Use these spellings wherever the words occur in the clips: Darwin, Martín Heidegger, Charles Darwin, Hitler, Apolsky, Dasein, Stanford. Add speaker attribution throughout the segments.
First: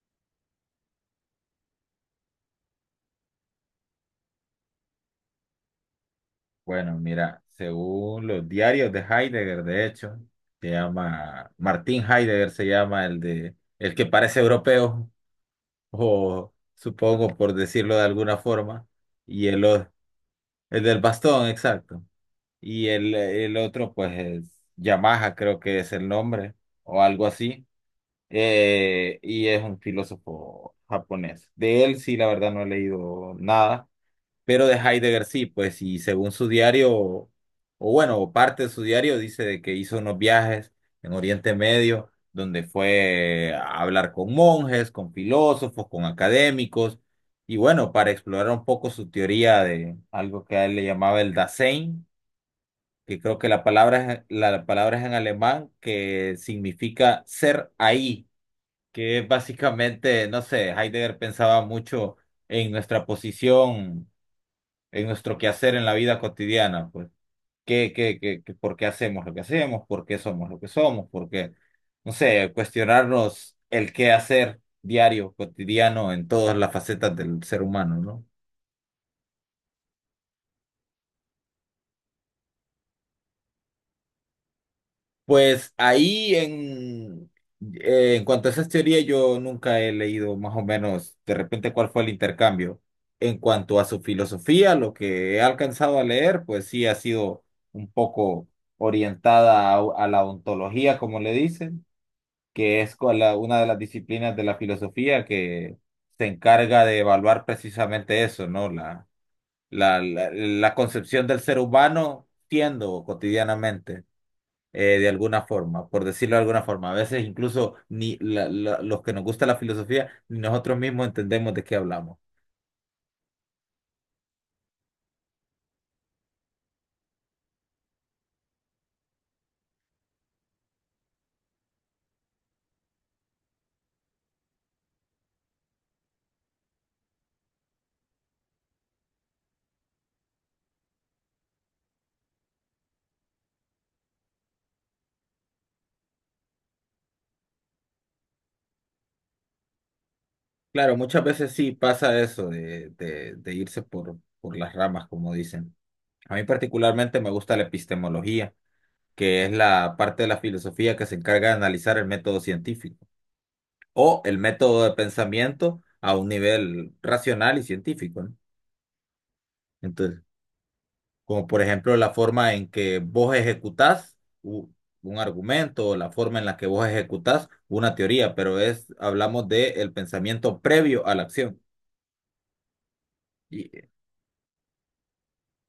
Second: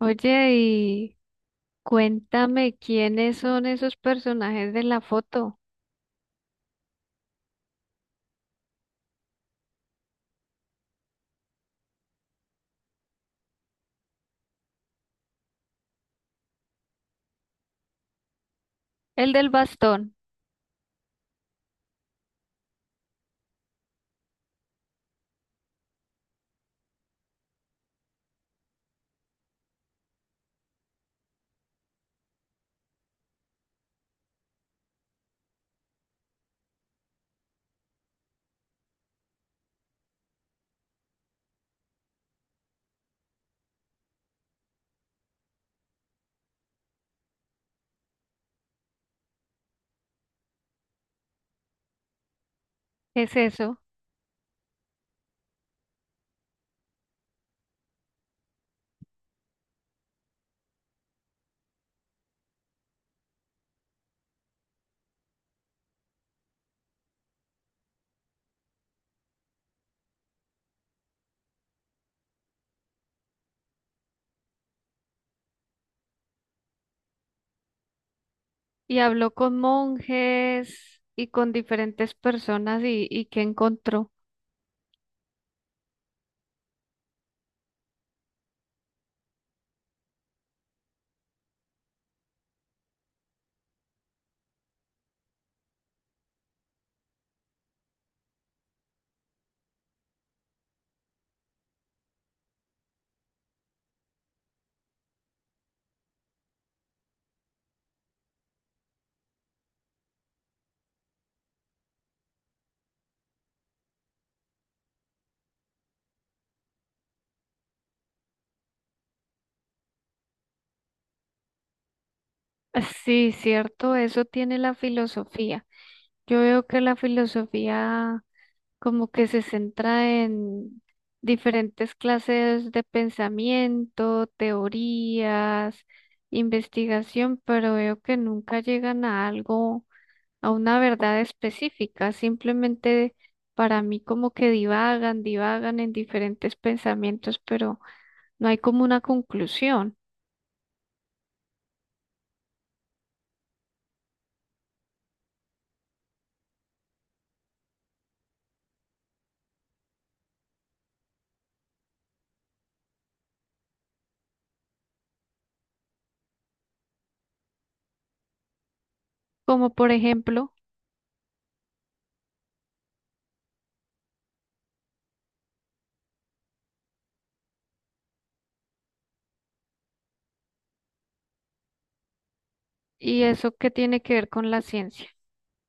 Speaker 1: Oye, y cuéntame quiénes son esos personajes de la foto.
Speaker 2: Bueno, mira, según los diarios de Heidegger, de hecho, se llama, Martín Heidegger se llama el que parece europeo, o supongo por decirlo de alguna forma,
Speaker 1: El
Speaker 2: y
Speaker 1: del
Speaker 2: el, o-
Speaker 1: bastón,
Speaker 2: el del bastón, exacto. Y el otro, pues, es Yamaha, creo que es el nombre, o algo así, y es un filósofo japonés. De él sí, la verdad, no he leído nada. Pero de Heidegger sí, pues, y según su diario, o bueno, o parte de su diario, dice de que hizo unos viajes en Oriente Medio, donde fue a hablar con monjes, con filósofos, con académicos, y bueno, para explorar un poco su teoría de algo que a él le llamaba el Dasein, que
Speaker 1: ¿qué es
Speaker 2: creo que
Speaker 1: eso?
Speaker 2: la palabra es en alemán, que significa ser ahí, que es básicamente, no sé, Heidegger pensaba mucho en nuestra posición en nuestro quehacer en la vida cotidiana, pues, ¿ por qué hacemos lo que hacemos? ¿Por qué somos lo que somos? ¿Por qué, no sé, cuestionarnos el qué hacer diario, cotidiano, en todas las facetas del ser humano, ¿no?
Speaker 1: Y habló con monjes y con diferentes personas y qué encontró.
Speaker 2: Pues ahí en, en cuanto a esas teorías, yo nunca he leído más o menos de repente cuál fue el intercambio. En cuanto a su filosofía, lo que he alcanzado a leer, pues sí ha sido un poco orientada a la ontología, como le dicen, que es con la- una de las disciplinas de la filosofía que se encarga de evaluar precisamente eso, ¿no? La concepción del ser humano siendo cotidianamente, de alguna forma, por decirlo de alguna forma. A veces incluso ni los que nos gusta la filosofía, ni nosotros mismos entendemos de qué hablamos.
Speaker 1: Ah, sí, cierto, eso tiene la filosofía. Yo veo que la filosofía como que se centra en diferentes clases de pensamiento, teorías, investigación, pero veo que nunca llegan a algo, a una verdad específica, simplemente para mí como que divagan, divagan en diferentes pensamientos, pero no hay como una conclusión,
Speaker 2: Claro, muchas veces sí pasa eso de irse por las ramas, como dicen. A mí particularmente me gusta la epistemología que es la parte de la filosofía que se encarga de analizar el método científico o el método de pensamiento a un nivel racional y científico, ¿no?
Speaker 1: como por
Speaker 2: Entonces,
Speaker 1: ejemplo,
Speaker 2: como por ejemplo la forma en que vos ejecutás u- un argumento o la forma en la que vos ejecutás una teoría, pero es, hablamos de el pensamiento previo a la acción.
Speaker 1: ¿y eso qué tiene que ver con la ciencia?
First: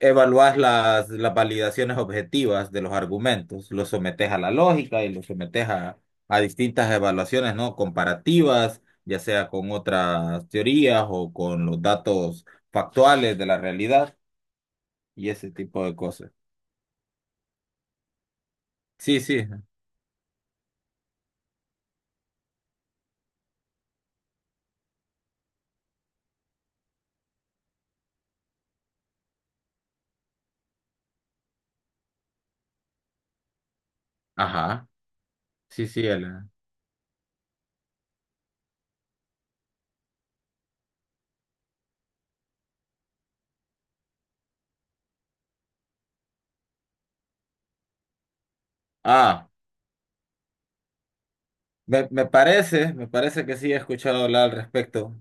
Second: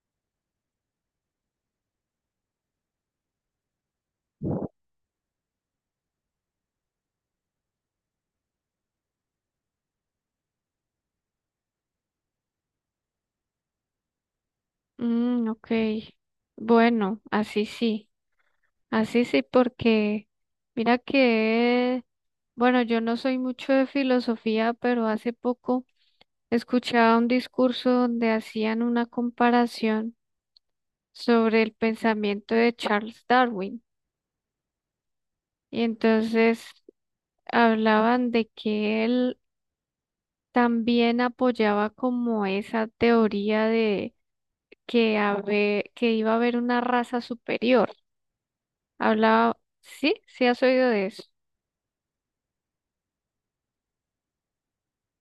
Speaker 2: Evaluás las validaciones objetivas de los argumentos, los sometes a la lógica y los sometes a distintas evaluaciones, ¿no? Comparativas, ya sea con otras teorías o con los datos factuales de la realidad y
Speaker 1: Mm,
Speaker 2: ese
Speaker 1: ok,
Speaker 2: tipo de cosas.
Speaker 1: bueno,
Speaker 2: Sí,
Speaker 1: así sí,
Speaker 2: sí,
Speaker 1: porque mira que, bueno, yo no soy mucho de filosofía, pero hace poco escuchaba un discurso donde hacían una comparación sobre el pensamiento de Charles Darwin.
Speaker 2: ajá,
Speaker 1: Y
Speaker 2: sí, sí, Elena.
Speaker 1: entonces hablaban de que él también apoyaba como esa teoría de que, que iba a haber una raza superior.
Speaker 2: Ah,
Speaker 1: Hablaba, sí, sí has oído de eso.
Speaker 2: me parece que sí he escuchado hablar al respecto.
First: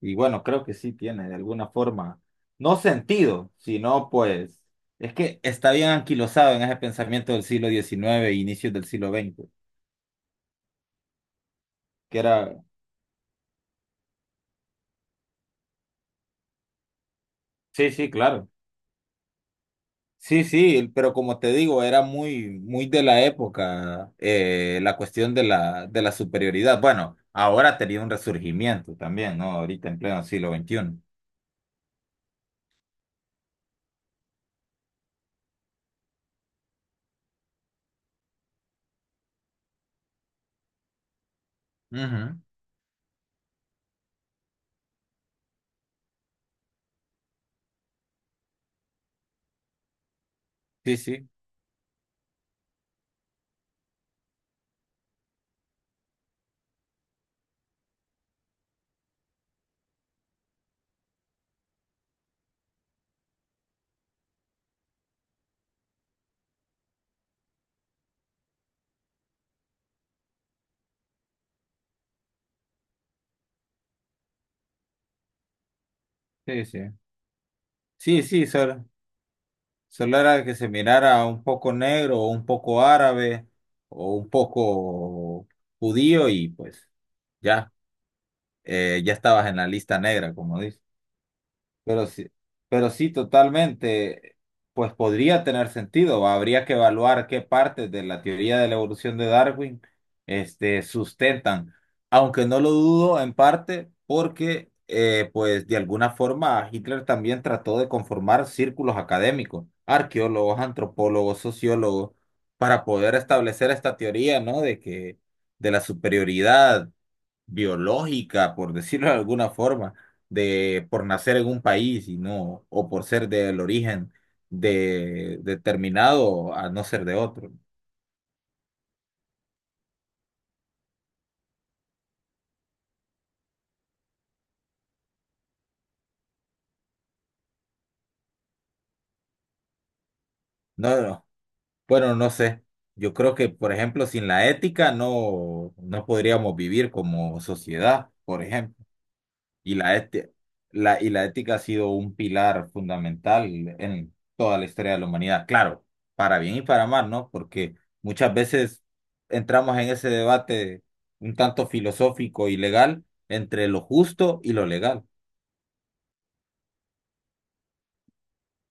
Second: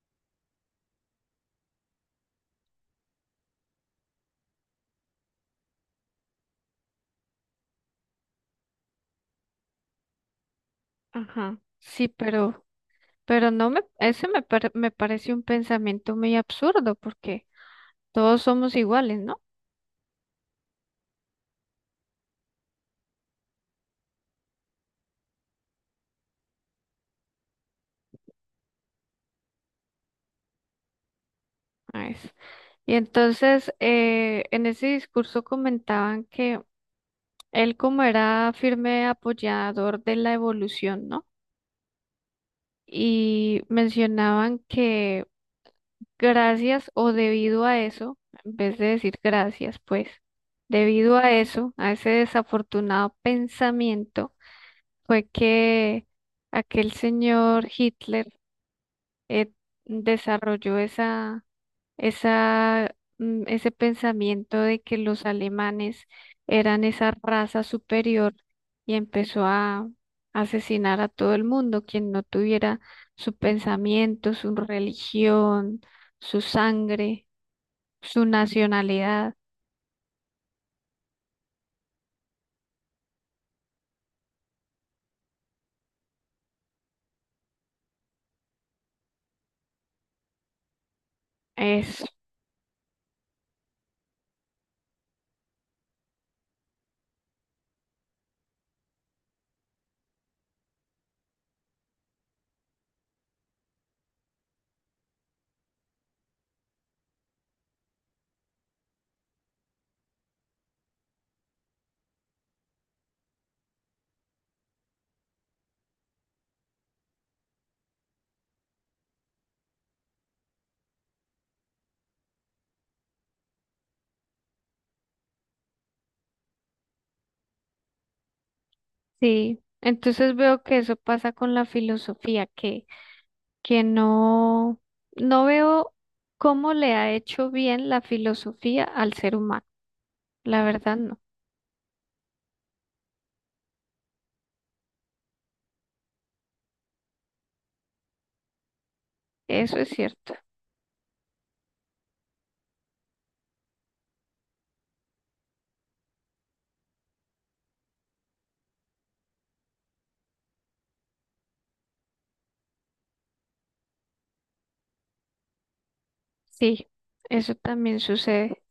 Speaker 2: Y bueno, creo que sí tiene de alguna forma, no sentido, sino pues, es que está bien anquilosado en ese pensamiento del siglo XIX e inicios del siglo XX
Speaker 1: Ajá, sí,
Speaker 2: que era,
Speaker 1: pero no me, ese me, pare- me parece un pensamiento muy absurdo porque
Speaker 2: sí, sí,
Speaker 1: todos
Speaker 2: claro.
Speaker 1: somos iguales, ¿no?
Speaker 2: Sí, sí, pero como te digo, era muy, muy de la época la cuestión de de la superioridad. Bueno, ahora ha tenido un resurgimiento también, ¿no? Ahorita en pleno siglo XXI.
Speaker 1: Nice. Y entonces, en ese discurso comentaban que él como era firme apoyador de la evolución, ¿no?
Speaker 2: Ujú.
Speaker 1: Y mencionaban que gracias o debido a eso, en vez de decir gracias, pues,
Speaker 2: Sí,
Speaker 1: debido
Speaker 2: sí,
Speaker 1: a eso, a ese desafortunado pensamiento, fue que aquel señor Hitler, eh, desarrolló ese pensamiento de que los alemanes eran esa raza superior y empezó a asesinar a todo el mundo, quien no tuviera su pensamiento, su religión, su
Speaker 2: sí, sí.
Speaker 1: sangre,
Speaker 2: Sí,
Speaker 1: su
Speaker 2: sí, Sora.
Speaker 1: nacionalidad.
Speaker 2: Solo era que se mirara un poco negro, o un poco árabe, o un poco judío, y pues ya, ya estabas en la lista negra, como
Speaker 1: Eso,
Speaker 2: pero sí, pero sí, totalmente, pues podría tener sentido. Habría que evaluar qué partes de la teoría de la evolución de Darwin, este, sustentan. Aunque no lo dudo en parte porque, pues, de alguna forma Hitler también trató de conformar círculos académicos, arqueólogos, antropólogos, sociólogos, para poder establecer esta teoría, ¿no? De que, de la superioridad biológica, por decirlo de alguna forma, de por nacer en un país y no, o por ser del origen de determinado a no ser de otro.
Speaker 1: sí. Entonces veo que eso pasa con la filosofía, que no, no veo cómo le ha hecho bien la filosofía al ser humano. La verdad
Speaker 2: No,
Speaker 1: no,
Speaker 2: no, bueno, no sé. Yo creo que, por ejemplo, sin la ética no, no podríamos vivir como sociedad, por ejemplo. Y
Speaker 1: eso es cierto.
Speaker 2: la, y la ética ha sido un pilar fundamental en toda la historia de la humanidad, claro, para bien y para mal, ¿no? Porque muchas veces entramos en ese debate un tanto filosófico y legal entre lo justo y lo legal.
Speaker 1: Sí, eso también sucede.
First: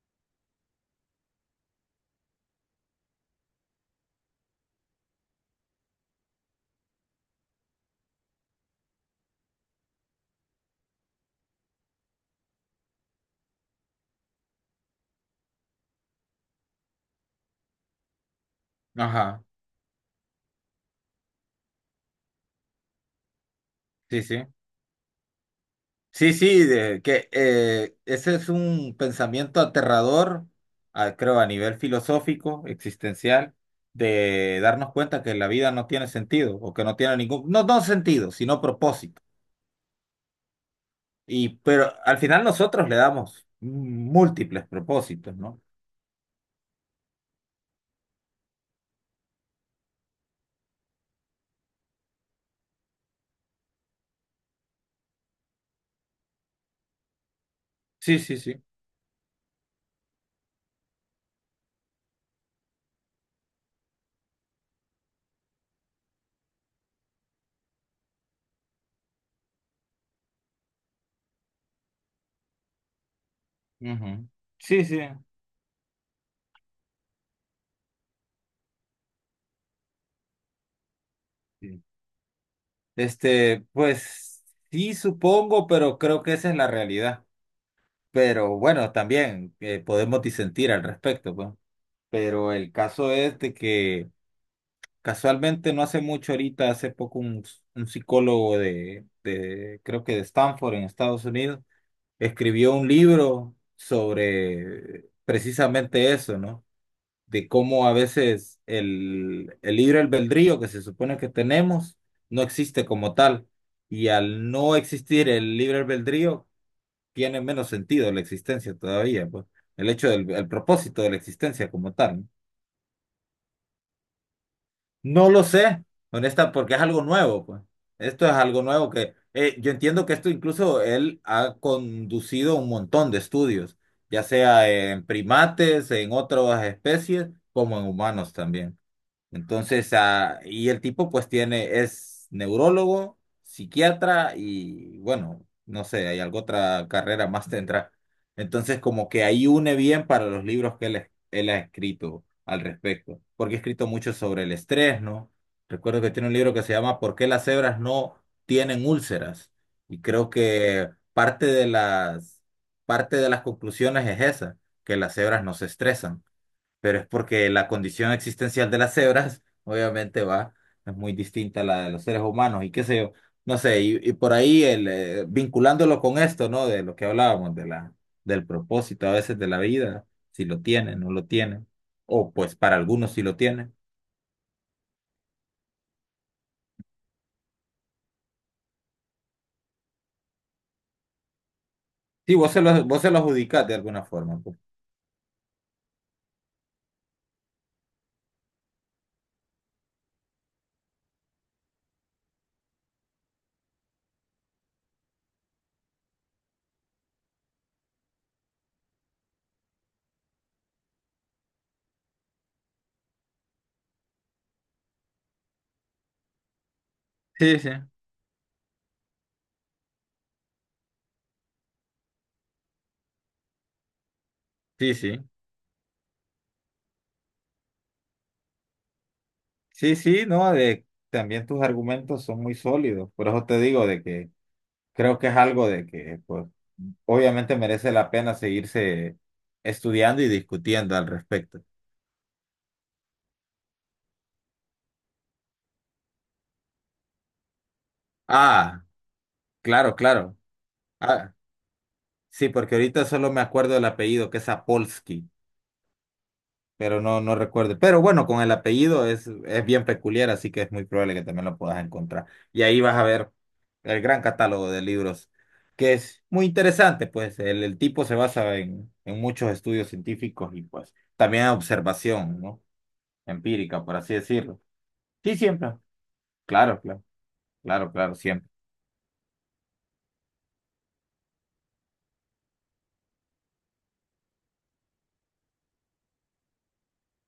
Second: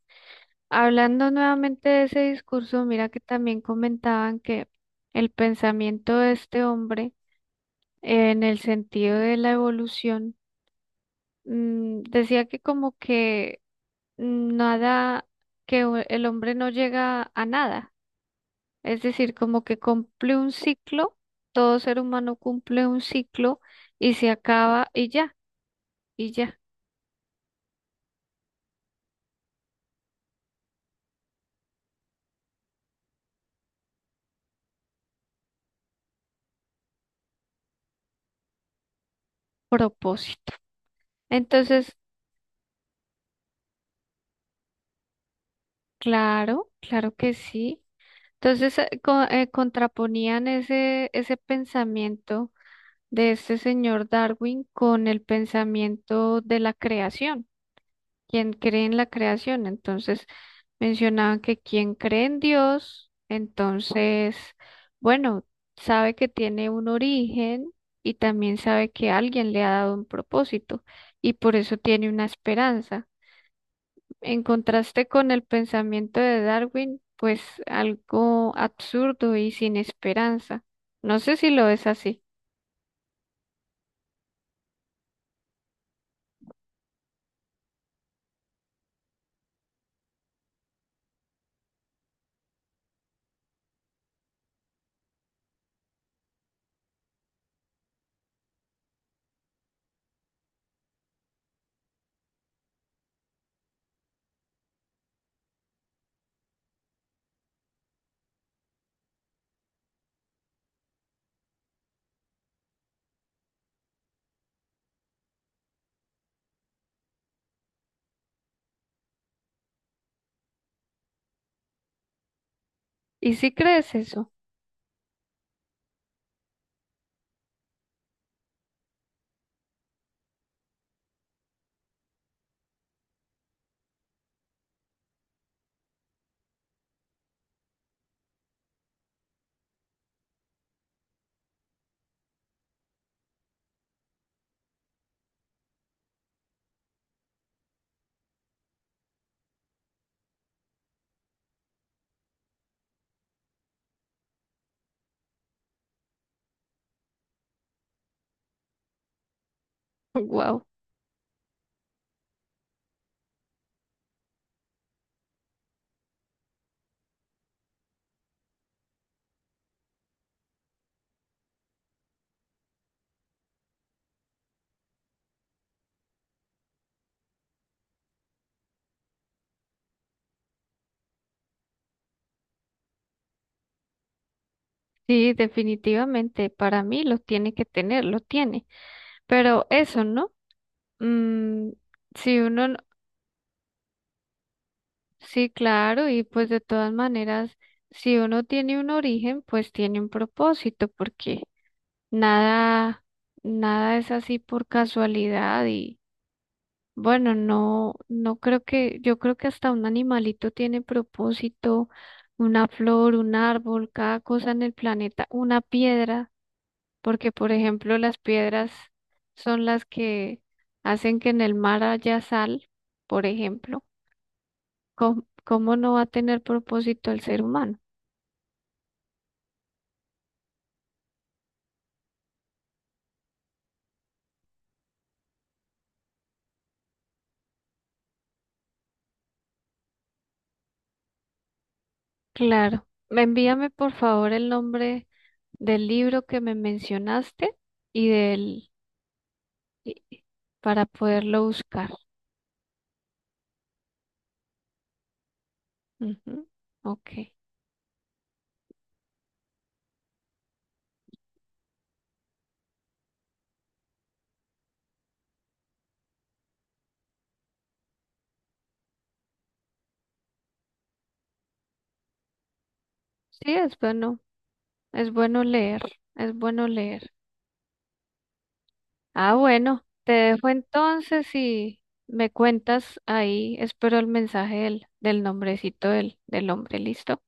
Speaker 1: Hablando nuevamente de ese discurso, mira que también comentaban que el pensamiento de este hombre, en el sentido de la evolución, mm, decía que como que nada, el hombre no llega a nada. Es decir,
Speaker 2: Ajá,
Speaker 1: como que cumple un ciclo, todo ser humano cumple un ciclo y
Speaker 2: sí,
Speaker 1: se
Speaker 2: sí.
Speaker 1: acaba y
Speaker 2: Sí,
Speaker 1: ya,
Speaker 2: sí, de, que ese es un pensamiento aterrador, creo, a nivel filosófico, existencial, de darnos cuenta que la vida no tiene sentido o que no tiene ningún, no, no sentido, sino propósito.
Speaker 1: propósito.
Speaker 2: Y, pero
Speaker 1: Entonces,
Speaker 2: al final nosotros le damos múltiples propósitos, ¿no?
Speaker 1: claro, claro que sí. Entonces, contraponían ese pensamiento de este señor Darwin con el pensamiento de la creación,
Speaker 2: Sí, sí,
Speaker 1: quien
Speaker 2: sí.
Speaker 1: cree en la creación. Entonces, mencionaban que quien cree en Dios, entonces, bueno, sabe que tiene un origen y también sabe que alguien le ha dado un propósito y por eso tiene una esperanza.
Speaker 2: Ujú.
Speaker 1: En
Speaker 2: Sí, sí.
Speaker 1: contraste con el pensamiento de Darwin, pues algo absurdo y sin esperanza. No sé si lo
Speaker 2: Sí.
Speaker 1: es así.
Speaker 2: Este, pues sí, supongo, pero creo que esa es la realidad. Pero bueno, también podemos disentir al respecto, pues. Pero el caso es de que casualmente no hace mucho ahorita, hace poco un psicólogo creo que de Stanford en Estados Unidos, escribió un libro sobre precisamente eso, ¿no? De cómo a veces el libre albedrío que se supone que tenemos no existe como tal. Y al no existir el libre albedrío, tiene menos sentido la existencia todavía, pues. El hecho del el propósito de la existencia como tal, ¿no?
Speaker 1: ¿Y si crees eso?
Speaker 2: No lo sé, honesta, porque es algo nuevo, pues. Esto es algo nuevo que yo entiendo que esto incluso él ha conducido un montón de estudios, ya sea en primates, en otras especies, como en humanos también. Entonces, y el tipo pues tiene, es neurólogo, psiquiatra y bueno, no sé, hay alguna otra carrera más tendrá. Entonces, como que ahí une bien para los libros que él ha escrito al respecto, porque ha escrito mucho sobre el estrés, ¿no? Recuerdo que tiene un libro que se llama ¿Por qué las cebras no tienen úlceras? Y creo
Speaker 1: Wow.
Speaker 2: que parte de las conclusiones es esa, que las cebras no se estresan pero es porque la condición existencial de las cebras, obviamente, va, es muy distinta a la de los seres humanos y qué sé yo, no sé, y por ahí vinculándolo con esto, ¿no? De lo que hablábamos, del propósito a veces de la vida, si lo tienen, no lo tienen, o pues para algunos sí lo tienen.
Speaker 1: Sí, definitivamente, para mí lo tiene que tener, lo tiene. Pero eso, ¿no? Mm,
Speaker 2: Sí,
Speaker 1: si uno, no,
Speaker 2: vos se lo adjudicás de alguna forma, pues.
Speaker 1: sí, claro, y pues de todas maneras, si uno tiene un origen, pues tiene un propósito, porque nada, nada es así por casualidad y bueno, no, no creo que, yo creo que hasta un animalito tiene propósito, una flor, un árbol, cada cosa en el planeta, una piedra. Porque por
Speaker 2: Sí, sí,
Speaker 1: ejemplo las piedras son las que hacen que en el mar haya sal, por ejemplo.
Speaker 2: sí, sí,
Speaker 1: ¿Cómo, cómo no va a tener propósito el ser humano?
Speaker 2: sí, sí, no, de, también tus argumentos son muy sólidos, por eso te digo de que creo que es algo de que, pues, obviamente merece la pena seguirse estudiando y discutiendo al respecto.
Speaker 1: Claro. Me envíame por favor el nombre del libro que me mencionaste y del,
Speaker 2: Ah, claro,
Speaker 1: y- y-
Speaker 2: claro.
Speaker 1: para
Speaker 2: Ah,
Speaker 1: poderlo buscar.
Speaker 2: sí, porque ahorita solo me acuerdo del apellido, que es Apolsky,
Speaker 1: Ujú,
Speaker 2: pero no,
Speaker 1: ok.
Speaker 2: no recuerdo. Pero bueno, con el apellido es bien peculiar, así que es muy probable que también lo puedas encontrar. Y ahí vas a ver el gran catálogo de libros, que es muy interesante, pues el tipo se basa en muchos estudios científicos y pues también en observación, ¿no?
Speaker 1: Sí,
Speaker 2: Empírica, por así decirlo.
Speaker 1: es
Speaker 2: Sí,
Speaker 1: bueno
Speaker 2: siempre.
Speaker 1: leer, es bueno
Speaker 2: Claro, claro,
Speaker 1: leer.
Speaker 2: claro, claro, siempre.
Speaker 1: Ah, bueno, te dejo entonces y me cuentas ahí. Espero el mensaje del, del nombrecito del, del hombre. Listo.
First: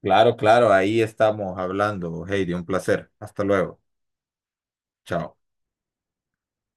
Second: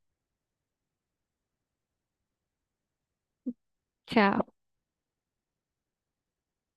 Speaker 2: Claro, claro, ahí estamos hablando, Heidi, un placer. Hasta luego.
Speaker 1: Chao.
Speaker 2: Chao.